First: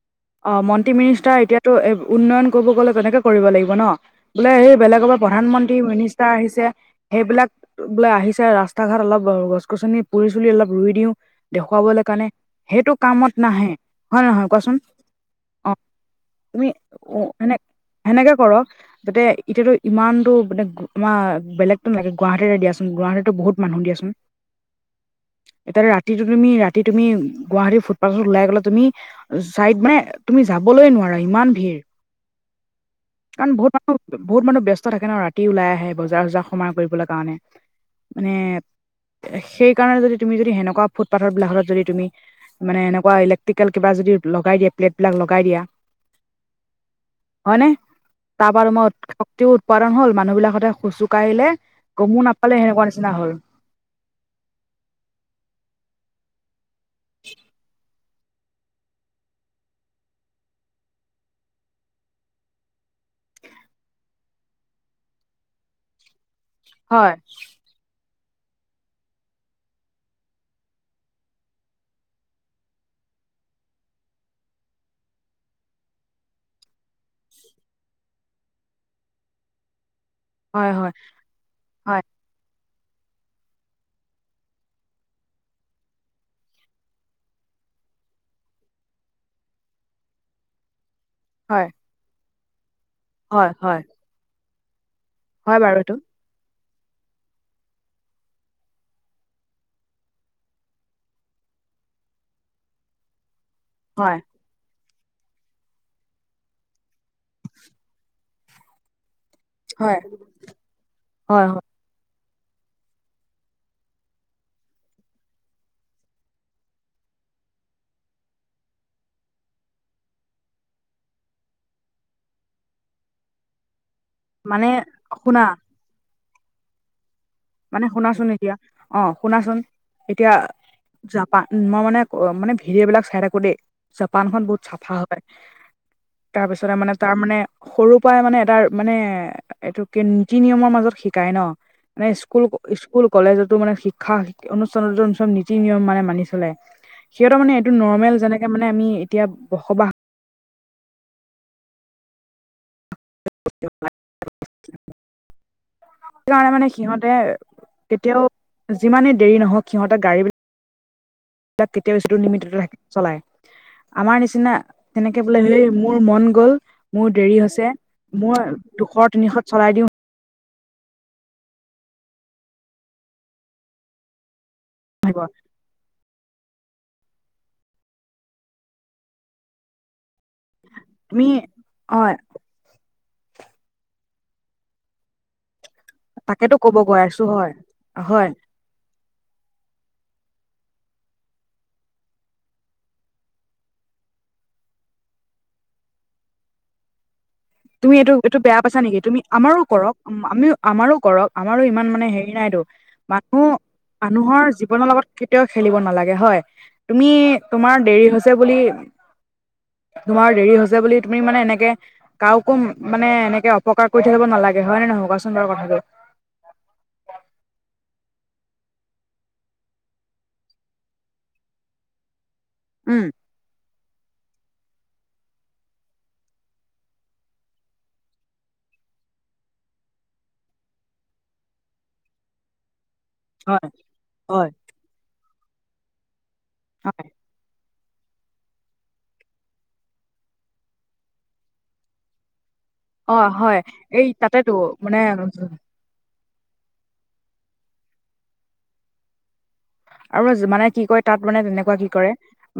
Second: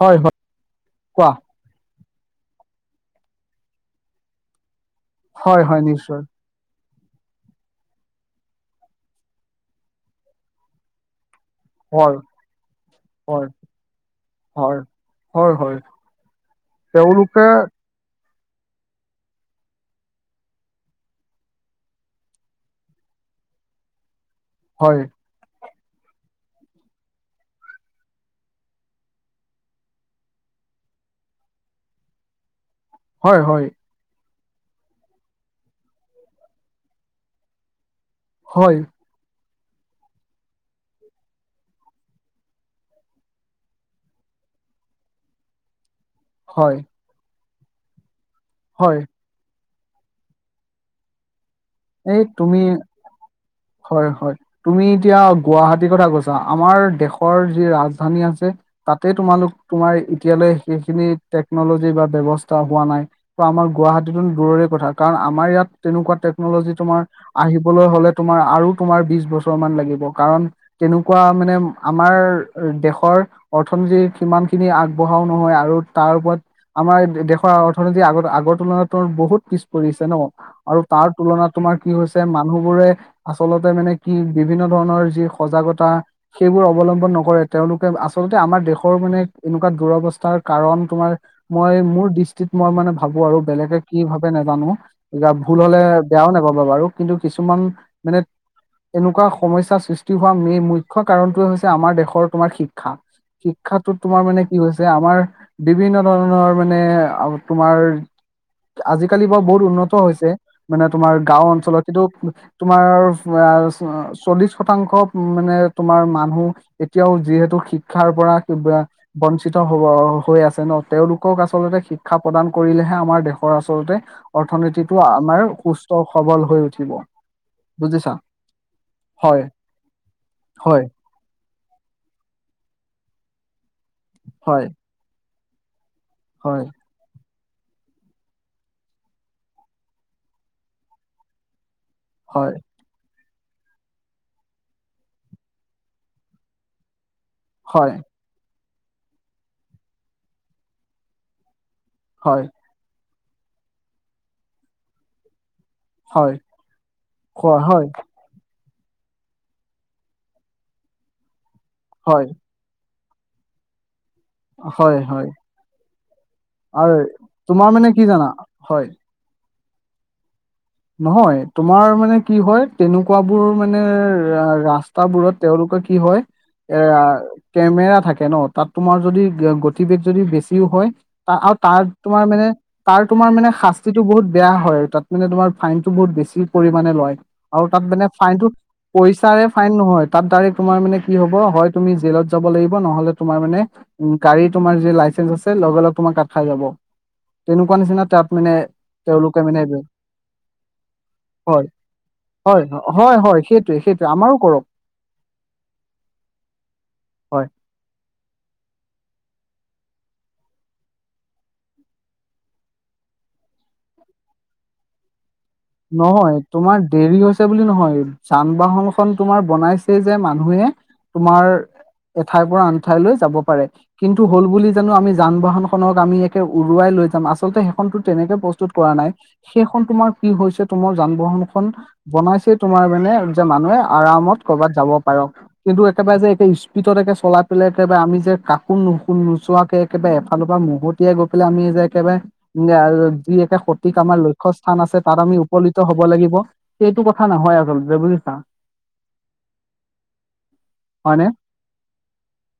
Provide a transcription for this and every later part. হয়, হয়। অঁ, মন্ত্ৰী, কোৱা মিনিষ্টাৰ এতিয়াটো উন্নয়ন ক'ব গ'লে তেনেকে কৰিব লাগিব ন'? বোলে সেই বেলেগৰ পা হয় প্ৰধানমন্ত্ৰী, হয় নিশ্চয় মিনিষ্টাৰ আহিছে সেইবিলাক বোলে আহিছে, ৰাস্তা-ঘাট অলপ গ-গছ-গছনি, পুলি-চুলি অলপ ৰুই দিওঁ দেখুৱাবলে হয় কাৰণে, সেইটো কামত হয় নাহে, হয় নহয় কোৱাচোন? হয় অঁ, হয় তুমি ওঁ তেওঁলোকে সেনে-সেনেকে কৰক। যাতে এতিয়াটো ইমানটো মানে গ আমাৰ বেলেগতো নালাগে গুৱাহাটীতে দিয়াচোন, গুৱাহাটীতো বহুত মানুহ দিয়াচোন। হয়। এতিয়াটো ৰাতিটো তুমি, ৰাতি তুমি, গুৱাহাটী ফুদপাথত ওলাই গ'লে তুমি চাইড মানে এ তুমি যাবলৈৱে নোৱাৰা ইমান ভিৰ, হয় কাৰণ হয় বহুত মান আৰু বহুত মানুহ ব্যস্ত থাকে ন', ৰাতি ওলাই আহে, বজাৰ-চজাৰ সমাৰ কৰিবলে কাৰণে। মানে, হয় সেইকাৰণে যদি তুমি যদি সেনেকুৱা ফুথ-পাথৰ বোলাখনত যদি তুমি মানে এনেকুৱা ইলেক্ট্ৰিকেল কিবা যদি লগাই দিয়ে, প্লেটবিলাক লগাই দিয়া। হয়। হয় নে? তাৰপৰা হয় ৰোমত টিও উৎপাদন হ'ল, মানুহ বিলাক সদায় খোজোঁ কাঢ়িলে। এই তুমি, হয় হয়, তুমি এতিয়া গুৱাহাটীৰ কথা কৈছা? ছা আমাৰ দেশৰ যি ৰাজধানী আছে তাতেই তোমালোক, তোমাৰ এতিয়ালৈ সেইখিনি টেকনলজি বা ব্যৱস্থা হোৱা নাই। ত' আমাৰ গুৱাহাটীতো দূৰৰে কথা, কাৰণ আমাৰ ইয়াত তেনেকুৱা টেকনলজি তোমাৰ হয় আহিব বলৈ হ'লে তোমাৰ আৰু তোমাৰ বিশ বছৰ মান লাগিব, কাৰণ তেনেকুৱা মানে আমাৰ দেশৰ অৰ্থনীতিৰ সিমানখিনি আগবঢ়াও নহয়, আৰু তাৰ ওপৰত আমাৰ দেশৰ অৰ্থনীতি আগত আগৰ তুলনাত ত' বহুত পিছপৰি আছে ন'? হয়, আৰু হয়। তাৰ তুলনাত তোমাৰ কি হয় হৈছ তে মানুহবোৰে আচলতে মানে কি, বিভিন্ন ধৰণৰ যি সজাগতা সেইবোৰ অৱলম্বন নকৰে, তেওঁলোকে, আচলতে আমাৰ দেশৰ মানে এনেকুৱা দুৰৱস্থাৰ কাৰণ তোমাৰ হয় মই মোৰ দৃষ্টিত মই মানে ভাৱোঁ আৰু হয় বেলেগে হয় কি ভাৱে নেজানো, এতিয়া হয় ভূল বাৰু হ'লে এইটো বেয়াও নাপাবা বাৰু কিন্তু কিছুমান মানে এনেকুৱা সমস্যাৰ সৃষ্টি হোৱা মেই-মুখ্য কাৰণটোৱে হৈছে আমাৰ দেশৰ তোমাৰ শিক্ষা। শিক্ষাটো হয় তোমাৰ মানে কি হৈছে, আমাৰ বিভিন্ন ধৰণৰ মানে আ তোমাৰ আজিকালি বাৰু বহুত হয় উন্নত হৈছে, মানে তোমাৰ হয় গাওঁ হয় অঞ্চলত কিন্তু তোমাৰ আ-চ, চল্লিশ শতাংশ মানে তোমাৰ মানুহ এতিয়াও যিহেতু শিক্ষাৰ পৰা কিবা বঞ্চিত হ'ব হৈ আছে ন', তেওঁলোকক আচলতে শিক্ষা প্ৰদান কৰিলেহে আমাৰ দেশৰ আচলতে মানে অৰ্থনীতিটো শুনা আমাৰ সুস্থ সৱল হৈ উঠিব। মানে বুজিছা শুনাচোন এতিয়া, অ', হয় শুনাচোন, এতিয়া হয় জাপা মই মানে ক অ', মানে, ভিডিঅ' বিলাক চাই থাকোঁ‌ দেই, জাপান খন বহুত হয় চাফা হপায়। হয় তাৰপিছতে মানে তাৰ মানে সৰুৰ পৰাই মানে এটাৰ মানে, এইটো কি, নীতি নিয়মৰ মাজত শিকায় ন', মানে স্কু কুল, হয় স্কুল, কলেজটো, মানে শিক্ষা অনুষ্ঠানটো চব নীতি-নিয়ম মানে মানি চলে। সিহঁতৰ মানে এইটো হয় নৰ্মেল যেনেকে মানে আমি এতিয়া বসবাস হয়। [unintelligible] হয় সেইকাৰণে মানে সিহঁতে হয় কেতিয়াও যিমানে দেৰি নহওঁক সিহঁতে গাড়ীবি লাক কেতিয়া হয় [unintelligible] চলাই, আমাৰ নিচ নিচিনা হয় হয় তেনেকে হয় বোলে সেই মোৰ মন গ'ল আৰু মোৰ দেৰি হৈছে তোমাৰ মানে কি জানা মই হয় দুশ তিনিশত চলাই দিওঁ। নহয় তোমাৰ মানে কি হয় তেনেকুৱাবোৰ মানে ৰা ৰাস্ত আহিব তাবোৰত তেওঁলোকৰ কি হয় এ ৰা কেমেৰা থাকে ন, তাত তোমাৰ যদি গতিবেগ যদি বেছ দিও হয় তুমি তা আও তাৰ হয় তোমাৰ মানে তাৰ তোমাৰ মানে শাস্তিটো বহুত বেয়া হয়। তাত মানে তোমাৰ ফাইনটো বহুত বেছি তাকেতো ক'ব পৰিমাণে গৈ লয় আছো হয় আৰু তাত মানে হয় ফাইনটো পইচাৰে ফাইন নহয় তাত ডাইৰেক্ট তোমাৰ মানে কি হ'ব হয় তুমি জেলত যাব লাগিব নহ'লে তোমাৰ মানে উম, গাড়ী তোমাৰ যি লাইচেঞ্চ আছে লগে লগে তোমাৰ কাট খাই যাব। তেনেকুৱা তুমি নিচিনা এইটো তাত এইটো মানে বেয়া পাইছা নেকি তুমি, তেওঁলোকে আমাৰো মানে কৰক আমিও আমাৰো কৰক। হয় আমাৰো ইমান মানে হেৰি নাইতো হয় হয় হয় মানুহ সেইটোৱে সেইটোৱে আমাৰো মানুহৰ কৰক জীৱনৰ লগত কেতিয়াও খেলিব নালাগে হয়, তুমি হয় তোমাৰ দেৰি হৈছে বুলি তোমাৰ দেৰি হৈছে বুলি তুমি মানে এনেকে কা'কোম মানে এনেকে অপকাৰ কৰি থাকিব নালাগে হয়নে নহয় কোৱাচোন বাৰু কথাটো? নহয় তোমাৰ দেৰি হৈছে বুলি নহয় যান-বাহনখন তোমাৰ বনাইছে যে মানুহে তোমাৰ এঠাইৰ পৰা আন উম ঠাইলৈ যাব পাৰে। কিন্তু হ'ল বুলি জানো আমি যান-বাহনখনক আমি একে উৰুৱাই লৈ যাম। আচলতে সেইখনতো তেনেকে প্ৰস্তুত কৰা নাই। সেইখন তোমাৰ কি হৈছে তোমাৰ যান-বাহনখন বনাইছে তোমাৰ মানে যে হয় মানুহে আৰামত হয় কৰ'বাত যাব পাৰক। কিন্তু একেবাৰে যে একে স্পীডত হয় একে চলাত পেলে তে আমি যে কাকো নুশু নোচোৱাকে একেবাৰে এফালৰ পৰা মহতিয়াই গৈ পেলাই আমি যে একেবাৰে নে অ', [unintelligible] যি হয় একে সতিক এই আমাৰ তাতেতো লক্ষ্যস্থান আছে মানে পীত হ'ব লাগিব, সেইটো কথা নহয় আচলতে বুজিছা। আৰু যিমানে কি কৰে তাত হয়নে মানে তেনেকুৱা কি কৰে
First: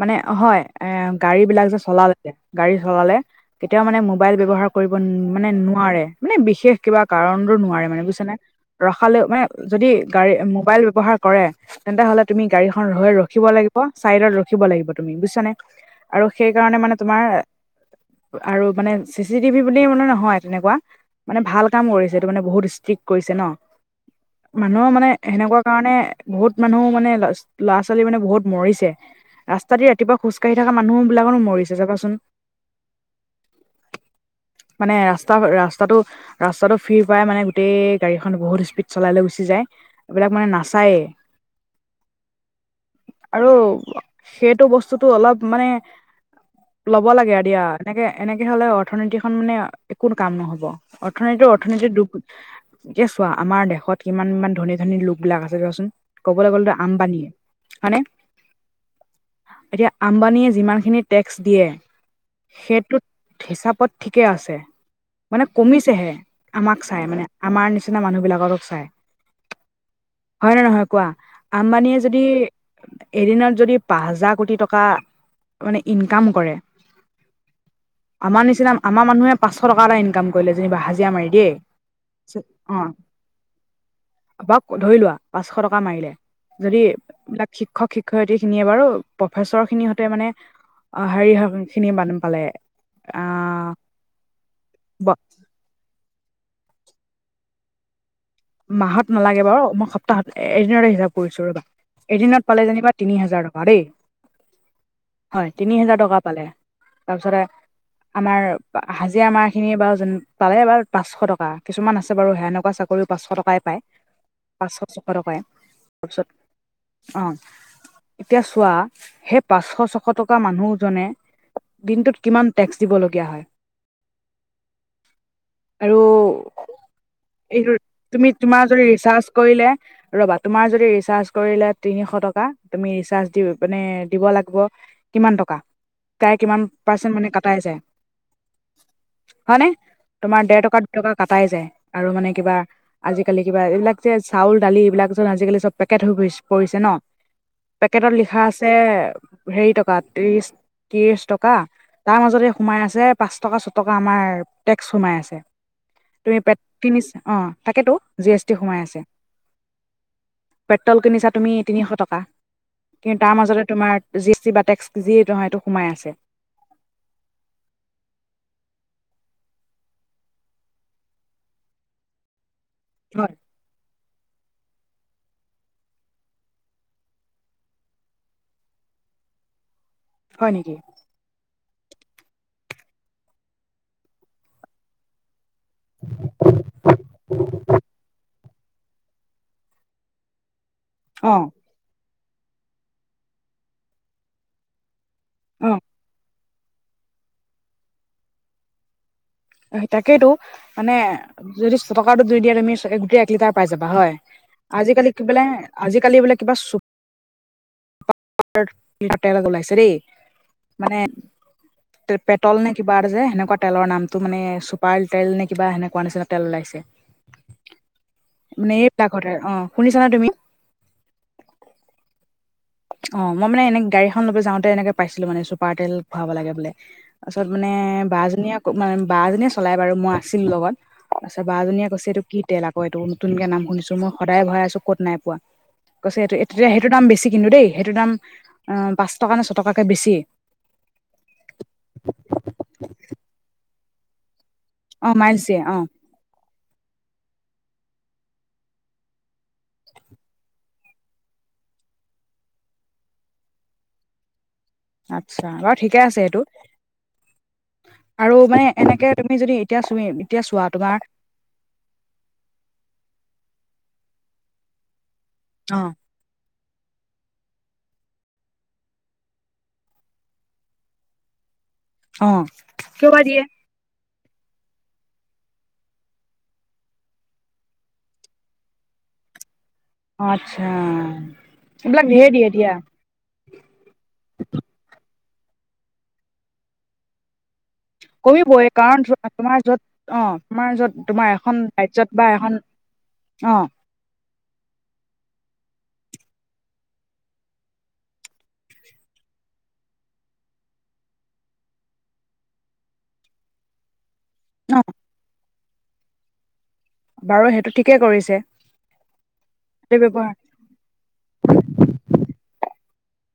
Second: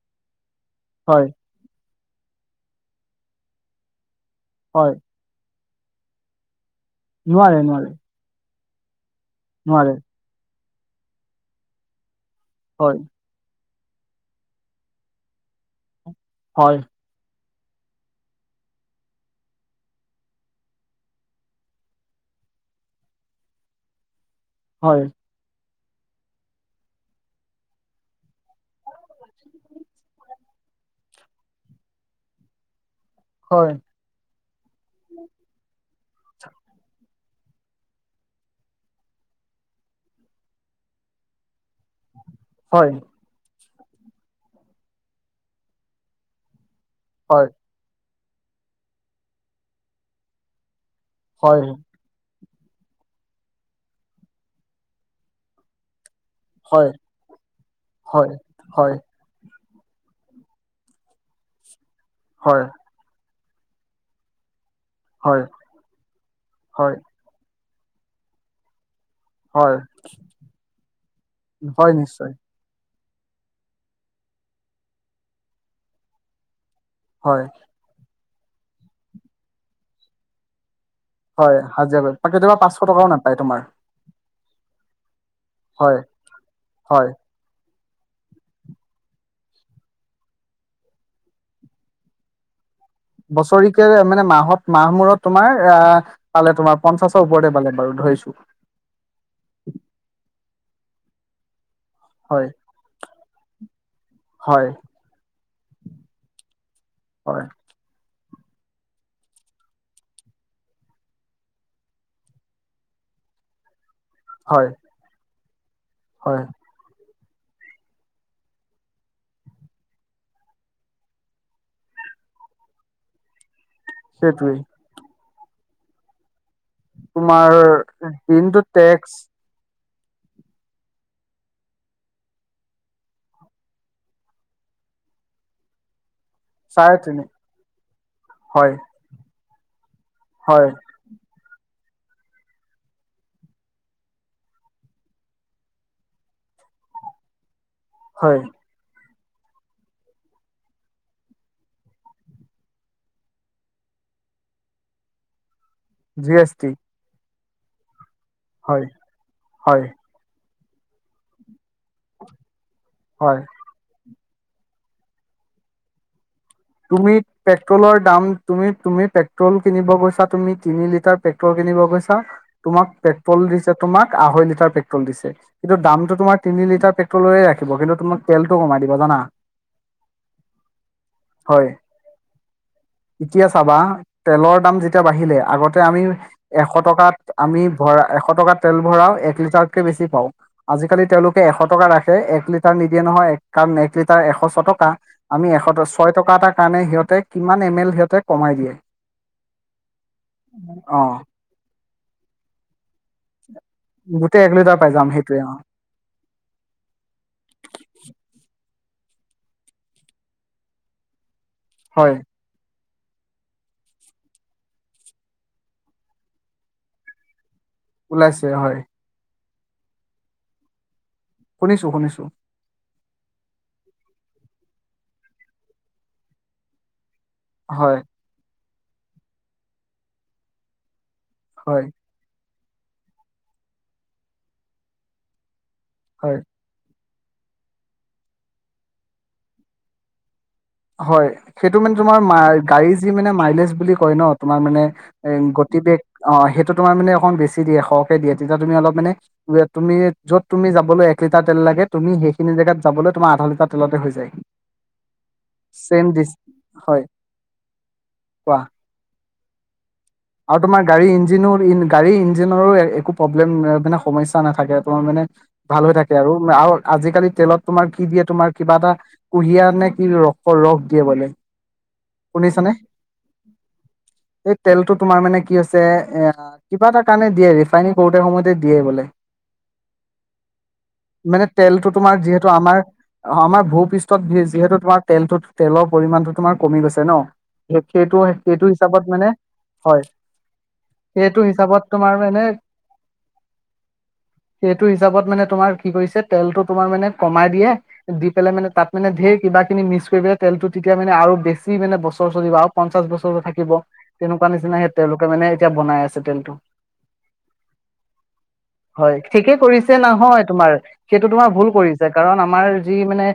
মানে হয় এ হয় গাড়ীবিলাক যে চলালে গাড়ী চলালে কেতিয়াও মানে মোবাইল ব্যৱহাৰ কৰিব হয় মানে নোৱাৰে মানে বিশে কিবা কাৰণো নোৱাৰে মানে বুজিছা নে ৰখালৈ মানে যদি নোৱাৰে গাড়ী মোবাইল ব্যৱহাৰ কৰে তেন্তে হ'লে তুমি গাড়ীখন হয় ৰৈ ৰ খিব লাগিব চাইডত ৰখিব লাগিব তুমি বুজিছানে আৰু সেইকাৰণে হয় মানে তোমাৰ আৰু মানে চি চি টিভি বুলি মানে নহয় তেনেকুৱা মানে ভাল কাম কৰিছে এইটো মানে বহুত ষ্ট্ৰিক্ট কৰিছে ন? মানুহৰ হয় মানে সেনেকুৱা কাৰণে বহুত মানুহও মানে ল'ৰা-ছোৱালী মানে বহুত মৰিছে। ৰাস্তা দি ৰাতিপুৱা খোজ কাঢ়ি থকা মানুহবিলাকনো মৰিছে চাবাচোন। হয়। মানে ৰাস্তা ৰাস্তাটো ৰাস্তাটো ফিৰ পাই মানে গোটেই গাড়ীখন বহুত স্পীড চলাই লৈ গুচি যায়, এইবিলাক মানে নাচায়ে। হয়। আৰু সেইটো বস্তুটো অলপ মানে ল'ব লাগে আৰু হয় দিয়া। এনেকে এনেকে হ'লে অৰ্থনীতি খন মানে একো কাম নহ'ব, অৰ্থনীতি অৰ্থনীতি দুখ- এতিয়া চোৱা আমাৰ দেশত কিমান ইমান ধনী ধনী লোক বিলাক আছে চোৱাচোন। কবলে গ'লেতো হয় আম্বানী, হয়নে? হয় হয় হয় এতিয়া আম্বানীয়ে যিমানখিনি টেক্স দিয়ে, হয় সেইটোত- হিচাপত ঠিকেই আছে, মানে হয় কমিছেহে আমাক হয় চাই মানে। আমাৰ নিচিনা মানুহবিলাকৰক চায়। হয়। কোৱা? হয় আম্বানীয়ে যদি- নিশ্চয় এদিনত যদি পাঁচ হাজাৰ কোটি টকা মানে ইনকাম কৰে- হয়। আমাৰ নিচিনা আমাৰ মানুহে পাঁচশ টকা ইনকাম কৰিলে যেনিবা হাজ- জিয়া মাৰি দিয়ে, হয় হাজিৰা কৰি তাপিছত কেতিয়াবা পাঁচশ অঁ টকাও নাপায় তোমাৰ বাও ধৰি লোৱা পাঁচশ টক- কা হয় মাৰিলে, যদি হয় এইবিলাক শিক্ষক শিক্ষত্ৰী খিনিয়ে বাৰু প্ৰফেচৰ খিনি হতে মানে- অ হেৰি খিনি বান পালে। আহ বছৰিকে মানে মাঁহত মাহ মূৰত তোমাৰ আহ- পালে তোমাৰ পঞ্চাশৰ ওপৰতে পালে বাৰু ধৰিছো। মাঁহত নালাগে বাৰু, মই সপ্তাহত এদিনতে হিচাপ কৰিছো ৰবা, হয় এদিনত পালে যেনিবা- তিনি হাজাৰ টকা দেই। হয়। হয়, তিনি হাজাৰ টকা পালে, তাৰপিছতে- হয় আমাৰ হাজিৰা আমাৰ খিনি বাৰু যেন পালে বাৰু পাঁচশ টকা, কিছুমান আছে বাৰু সেনেকুৱা চাকৰি- পাঁচশ টকাই পায়, হয় পাঁচশ ছশ টকাই। তাৰপিছত হয় অঁ- এতিয়া চোৱা, সেই পাঁচশ ছশ টকা মানুহজনে- দিনটোত কিমান টেক্স দিবলগীয়া হয়? সেইটোয়েই। আৰু- এইটো তোমাৰ- তুমি দিনটো তোমাৰ যদি টেক্স ৰিচাৰ্চ কৰিলে- ৰবা, তোমাৰ যদি ৰিচাৰ্জ কৰিলে তিনিশ টকা তুমি ৰিচাৰ্জ দি মানে দিব লাগিব- কিমান টকা? প্ৰাই কিমান চাৰে পাৰ্চেন তিনি মানে কাটাই যায়, হয় হয়নে? তোমাৰ দেৰ হয় টকাত- টকা কটাই যায়, আৰু মানে কিবা- আজিকালি কিবা এইবিলাক যে চাউল দালি এইবিলাক চোন আজিকালি চব পেকেট হৈ পৰিছে ন। পেকেটত হয় লিখা আছে হেৰি টকা ত্ৰিশ ত্ৰিশ টকা। তাৰ মাজতে সোমাই আছে পাঁচ টকা ছ টকা আমাৰ টেক্স সোমাই আছে। জি তুমি এছ পেত টি নিচ অঁ তাকেতো, জি এছ টি সোমাই হয় আছে। হয় পেট্ৰল কিনিছা তুমি তিনিশ টকা, কিন্তু তাৰ হয় মাজতে- তোমাৰ জি এছ টি বা টেক্স যি নহয় এইটো সোমাই আছে। তুমি পেট্ৰলৰ দাম তুমি তুমি পেট্ৰল কিনিব গৈছা তুমি তিনি লিটাৰ- পেকট্ৰল কিনিব গৈছা, তোমাক হয় পেট্ৰল দিছে তোমাক আঢ়ৈ লিটাৰ পেট্ৰল দিছে। কিন্তু দামটো তোমাৰ তি লিটাৰ পেট্ৰলেৰে ৰাখিব, কিন্তু তুমাক তেলটো কমাই দিব জানা। হয় নেকি? হয়, এতিয়া চাবা তেলৰ দাম যেতিয়া বাঢ়িলে আগত- তাতে আমি এশ টকাত আমি ভৰা এশ টকাত- তেল ভৰাওঁ এক লিটাৰতকে বেছি পাওঁ, আজি কালি অ তেওঁলোকে এশত- এটকাৰ ৰাখে একলিটাৰ নিদিয়ে নহয় এক কাৰণ একলিটাৰ এশ ছটকা আমি এশ অ দহ ছয় টকা এটাৰ কাৰণে সিহঁতে কিমান এম এল সিহঁতে কমাই দিয়ে। সেই তাকেইতো মানে অ যদি ছয়টকাটো দি দিয়া তুমি গোটেই এক লিটাৰ পাই যাবা হয় গোটেই এক লিটাৰ পাই যাম আজিকালি কি সেইটোৱে বোলে। অ আজিকালি বোলে কিবা চ [unintelligible] ওলাইছে দেই মানে হয় [unintelligible] তল নে কিবা এটা যে সেনেকুৱা তেলৰ নামটো মানে চুপাৰ তেল নে কিবা সেনেকুৱা নিচিনা তেল ওলাইছে। ওলাইছে হয় [unintelligible] অ শুনিছা নে তুমি শুনিছো শুনিছো অ মই মানে এনে গাড়ীখন লব যাওঁতে এনেকে পাইছিলো মানে চুপাৰ তেল খোৱাব লাগে বোলে তাৰপিছত মানে হয় বাজনীয়ে মানে বাজনীয়ে চলাই বাৰু মই আছিলো লগত আচ্ছা বা হয় বাজনীয়ে কৈছে এইটো কি তেল আকৌ এইটো নতুনকে নাম শুনিছো মই সদায় ভৰাই আছো ক'ত নাই পোৱা। কৈছে সেইটো হয় তেতিয়া সেইটো দাম বেছি কিন্তু দেই সেইটো দাম অ পাঁচ টকা নে ছয় টকাকে বেছি হয় সেইটো মানে তোমাৰ মা গাড়ী যি মানে মাইলেজ বুলি কয় ন তোমাৰ মানে অ' এ মাইলছ দিয়ে অ' গতিবেগ অ সেইটো তোমাৰ মানে অকণ বেছি দিয়ে সৰহকে দিয়ে তেতিয়া তুমি অলপ মানে তুমি য'ত তুমি যাবলৈ এক লিটাৰ তেল লাগে তুমি সেইখিনি জেগাত যাবলৈ তোমাৰ আধা লিটাৰ তেলতে হৈ যায় আচ্ছা বাৰু ঠিকে চেম আছে ডিচ সেইটো হয় আৰু কোৱা মানে এনেকে তুমি যদি এতিয়া চুমি আৰু তোমাৰ গাড়ী ই ইঞ্জিনো গাড়ী ইঞ্জিনৰ একো প্ৰব্লেম মানে সমস্যা নাথাকে তোমাৰ মানে ভাল অ' হৈ থাকে থাকে আৰু আৰু আজিকালি তেলত তোমাৰ কি দিয়ে তোমাৰ কিবা এটা কুঁহিয়া নে কি ৰসৰ ৰস দিয়ে বোলে অ' শুনিছানে কিয় বা দিয়ে এই তেল ত তোমাৰ মানে কি হৈছে এ কিবা এটা কাৰণে দিয়ে ৰিফাইনি কৰোতে সময়তে দিয়ে বোলে অ' আচ্ছা মানে তেলটো এইবিলাক তোমাৰ ধেৰ যিহেতু দিয়ে দিয়া। আমাৰ অ আমাৰ ভূপৃষ্ঠত যিহেতু তোমাৰ তেলটো তেলৰ পৰিমাণটো তোমাৰ কমি গৈছে ন সেইটো কমিবই সেইটো কাৰণ হিচাপত মানে তোমাৰ অ হয় তোমাৰ যত তোমাৰ সেইটো এখন হিচাপত তোমাৰ ৰাজ্যত বা মানে এখন অ সেইটো হিচাপত মানে তোমাৰ কি কৰিছে তেলটো তোমাৰ মানে কমাই দিয়ে দি পেলাই মানে তাত মানে ঢেৰ কিবাকিবি মিক্স কৰি পেলাই তেলটো তেতিয়া মানে আৰু বেছি মানে বছৰ চলিব আও পঞ্চাছ বছৰ থাকিব তেনেকুৱা অ নিচিনাই সেই তেওঁলোকে মানে এতিয়া বনাই আছে তেলটো বাৰু সেইটো ঠিকেই কৰিছে হয় ঠিকে কৰিছে সেইটো ব্যৱহাৰ নহয় তোমাৰ। সেইটো তোমাৰ ভুল কৰিছে কাৰণ আমাৰ যি মানে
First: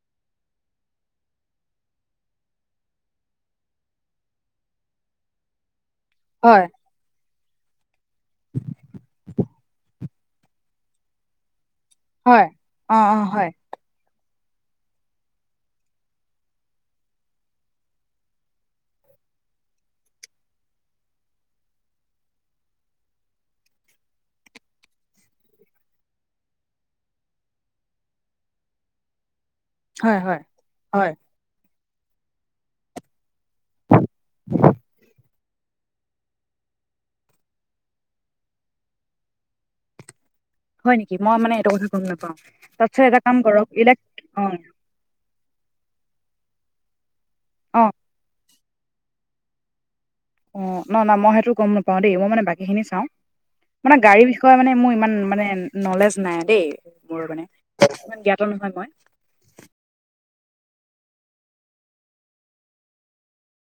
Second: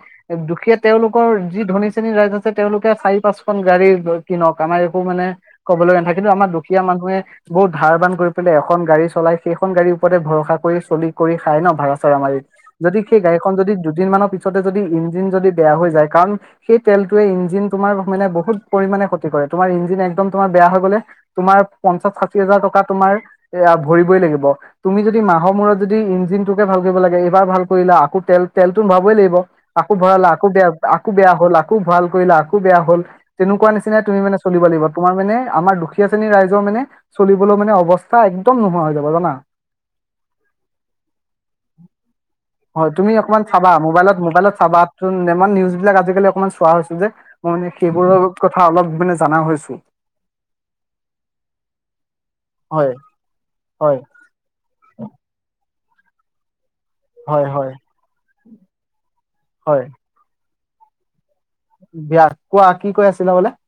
দুখীয়া তেওঁলোকৰ যি ধনী শ্ৰেণী ৰাইজ আছে তেওঁলোকে চাৰি পাঁচখন গাড়ী কিনক আমাৰ একো মানে ক'বলৈ নাই কিন্তু আমাৰ হয় দুখীয়া মানুহে বহুত ধাৰ বান কৰি পেলাই এখন গাড়ী চলাই সেইখন গাড়ী ওপৰতে ভৰসা কৰি চলি কৰি খাই ন ভাড়া চাড়া মাৰি হয় যদি অ অ সেই হয় গাড়ীখন যদি দুদিন মানৰ পি পিছতেই যদি ইঞ্জিন যদি বেয়া হৈ যায় কাৰণ সেই তেলটোৱে ইঞ্জিন তোমাৰ মানে বহুত পৰিমাণে ক্ষতি কৰে তোমাৰ ইঞ্জিন একদম তোমাৰ বেয়া হৈ গলে তোমাৰ পঞ্চাছ ষাঠি হাজাৰ টকা তোমাৰ এ ভৰিবই লাগিব তুমি যদি মাহৰ মূৰত যদি ইঞ্জিনটোকে ভাল কৰিব লাগে এইবাৰ ভাল কৰিলা আকৌ তেল তেলটো ভৰাবই লাগিব আাকৌ হয় ভৰালা হয় আকৌ বেয়া হয় আকৌ বেয়া হ'ল আকৌ ভাল কৰিলা আকৌ বেয়া হ'ল তেনেকুৱা নিচিনাই তুমি মানে চলিব লাগিব। তোমাৰ মানে আমাৰ দুখীয়া শ্ৰেণীৰ ৰাইজৰ মানে চলিবলৈ মানে অৱস্থা একদম নোহোৱা হৈ যাব জানা [unintelligible] হয় নেকি, মই মানে এইটো কথা গম নাপাওঁ, হয় তাৰপিছত এটা কাম কৰক এইবিলাক অঁ। ত নেমান নিউজবিলাক আজিকালি অকমান চোৱা হৈছো যে, মই মানে অ সেইবোৰৰ কথা অলপ মানে জানা হৈছো। অঁ নহ নহ মই সেইটো গম নাপাও দেই মই মানে বাকীখিনি হয় চাওঁ, মানে হয় গাড়ী বি কয় মানে মোৰ ইমান মানে নলেজ নাই দেই মোৰ হয় মানে হয় ইমান জ্ঞাত নহয় মই। হয়। বিয়া কোৱা কি কৈ আছিলা বোলে।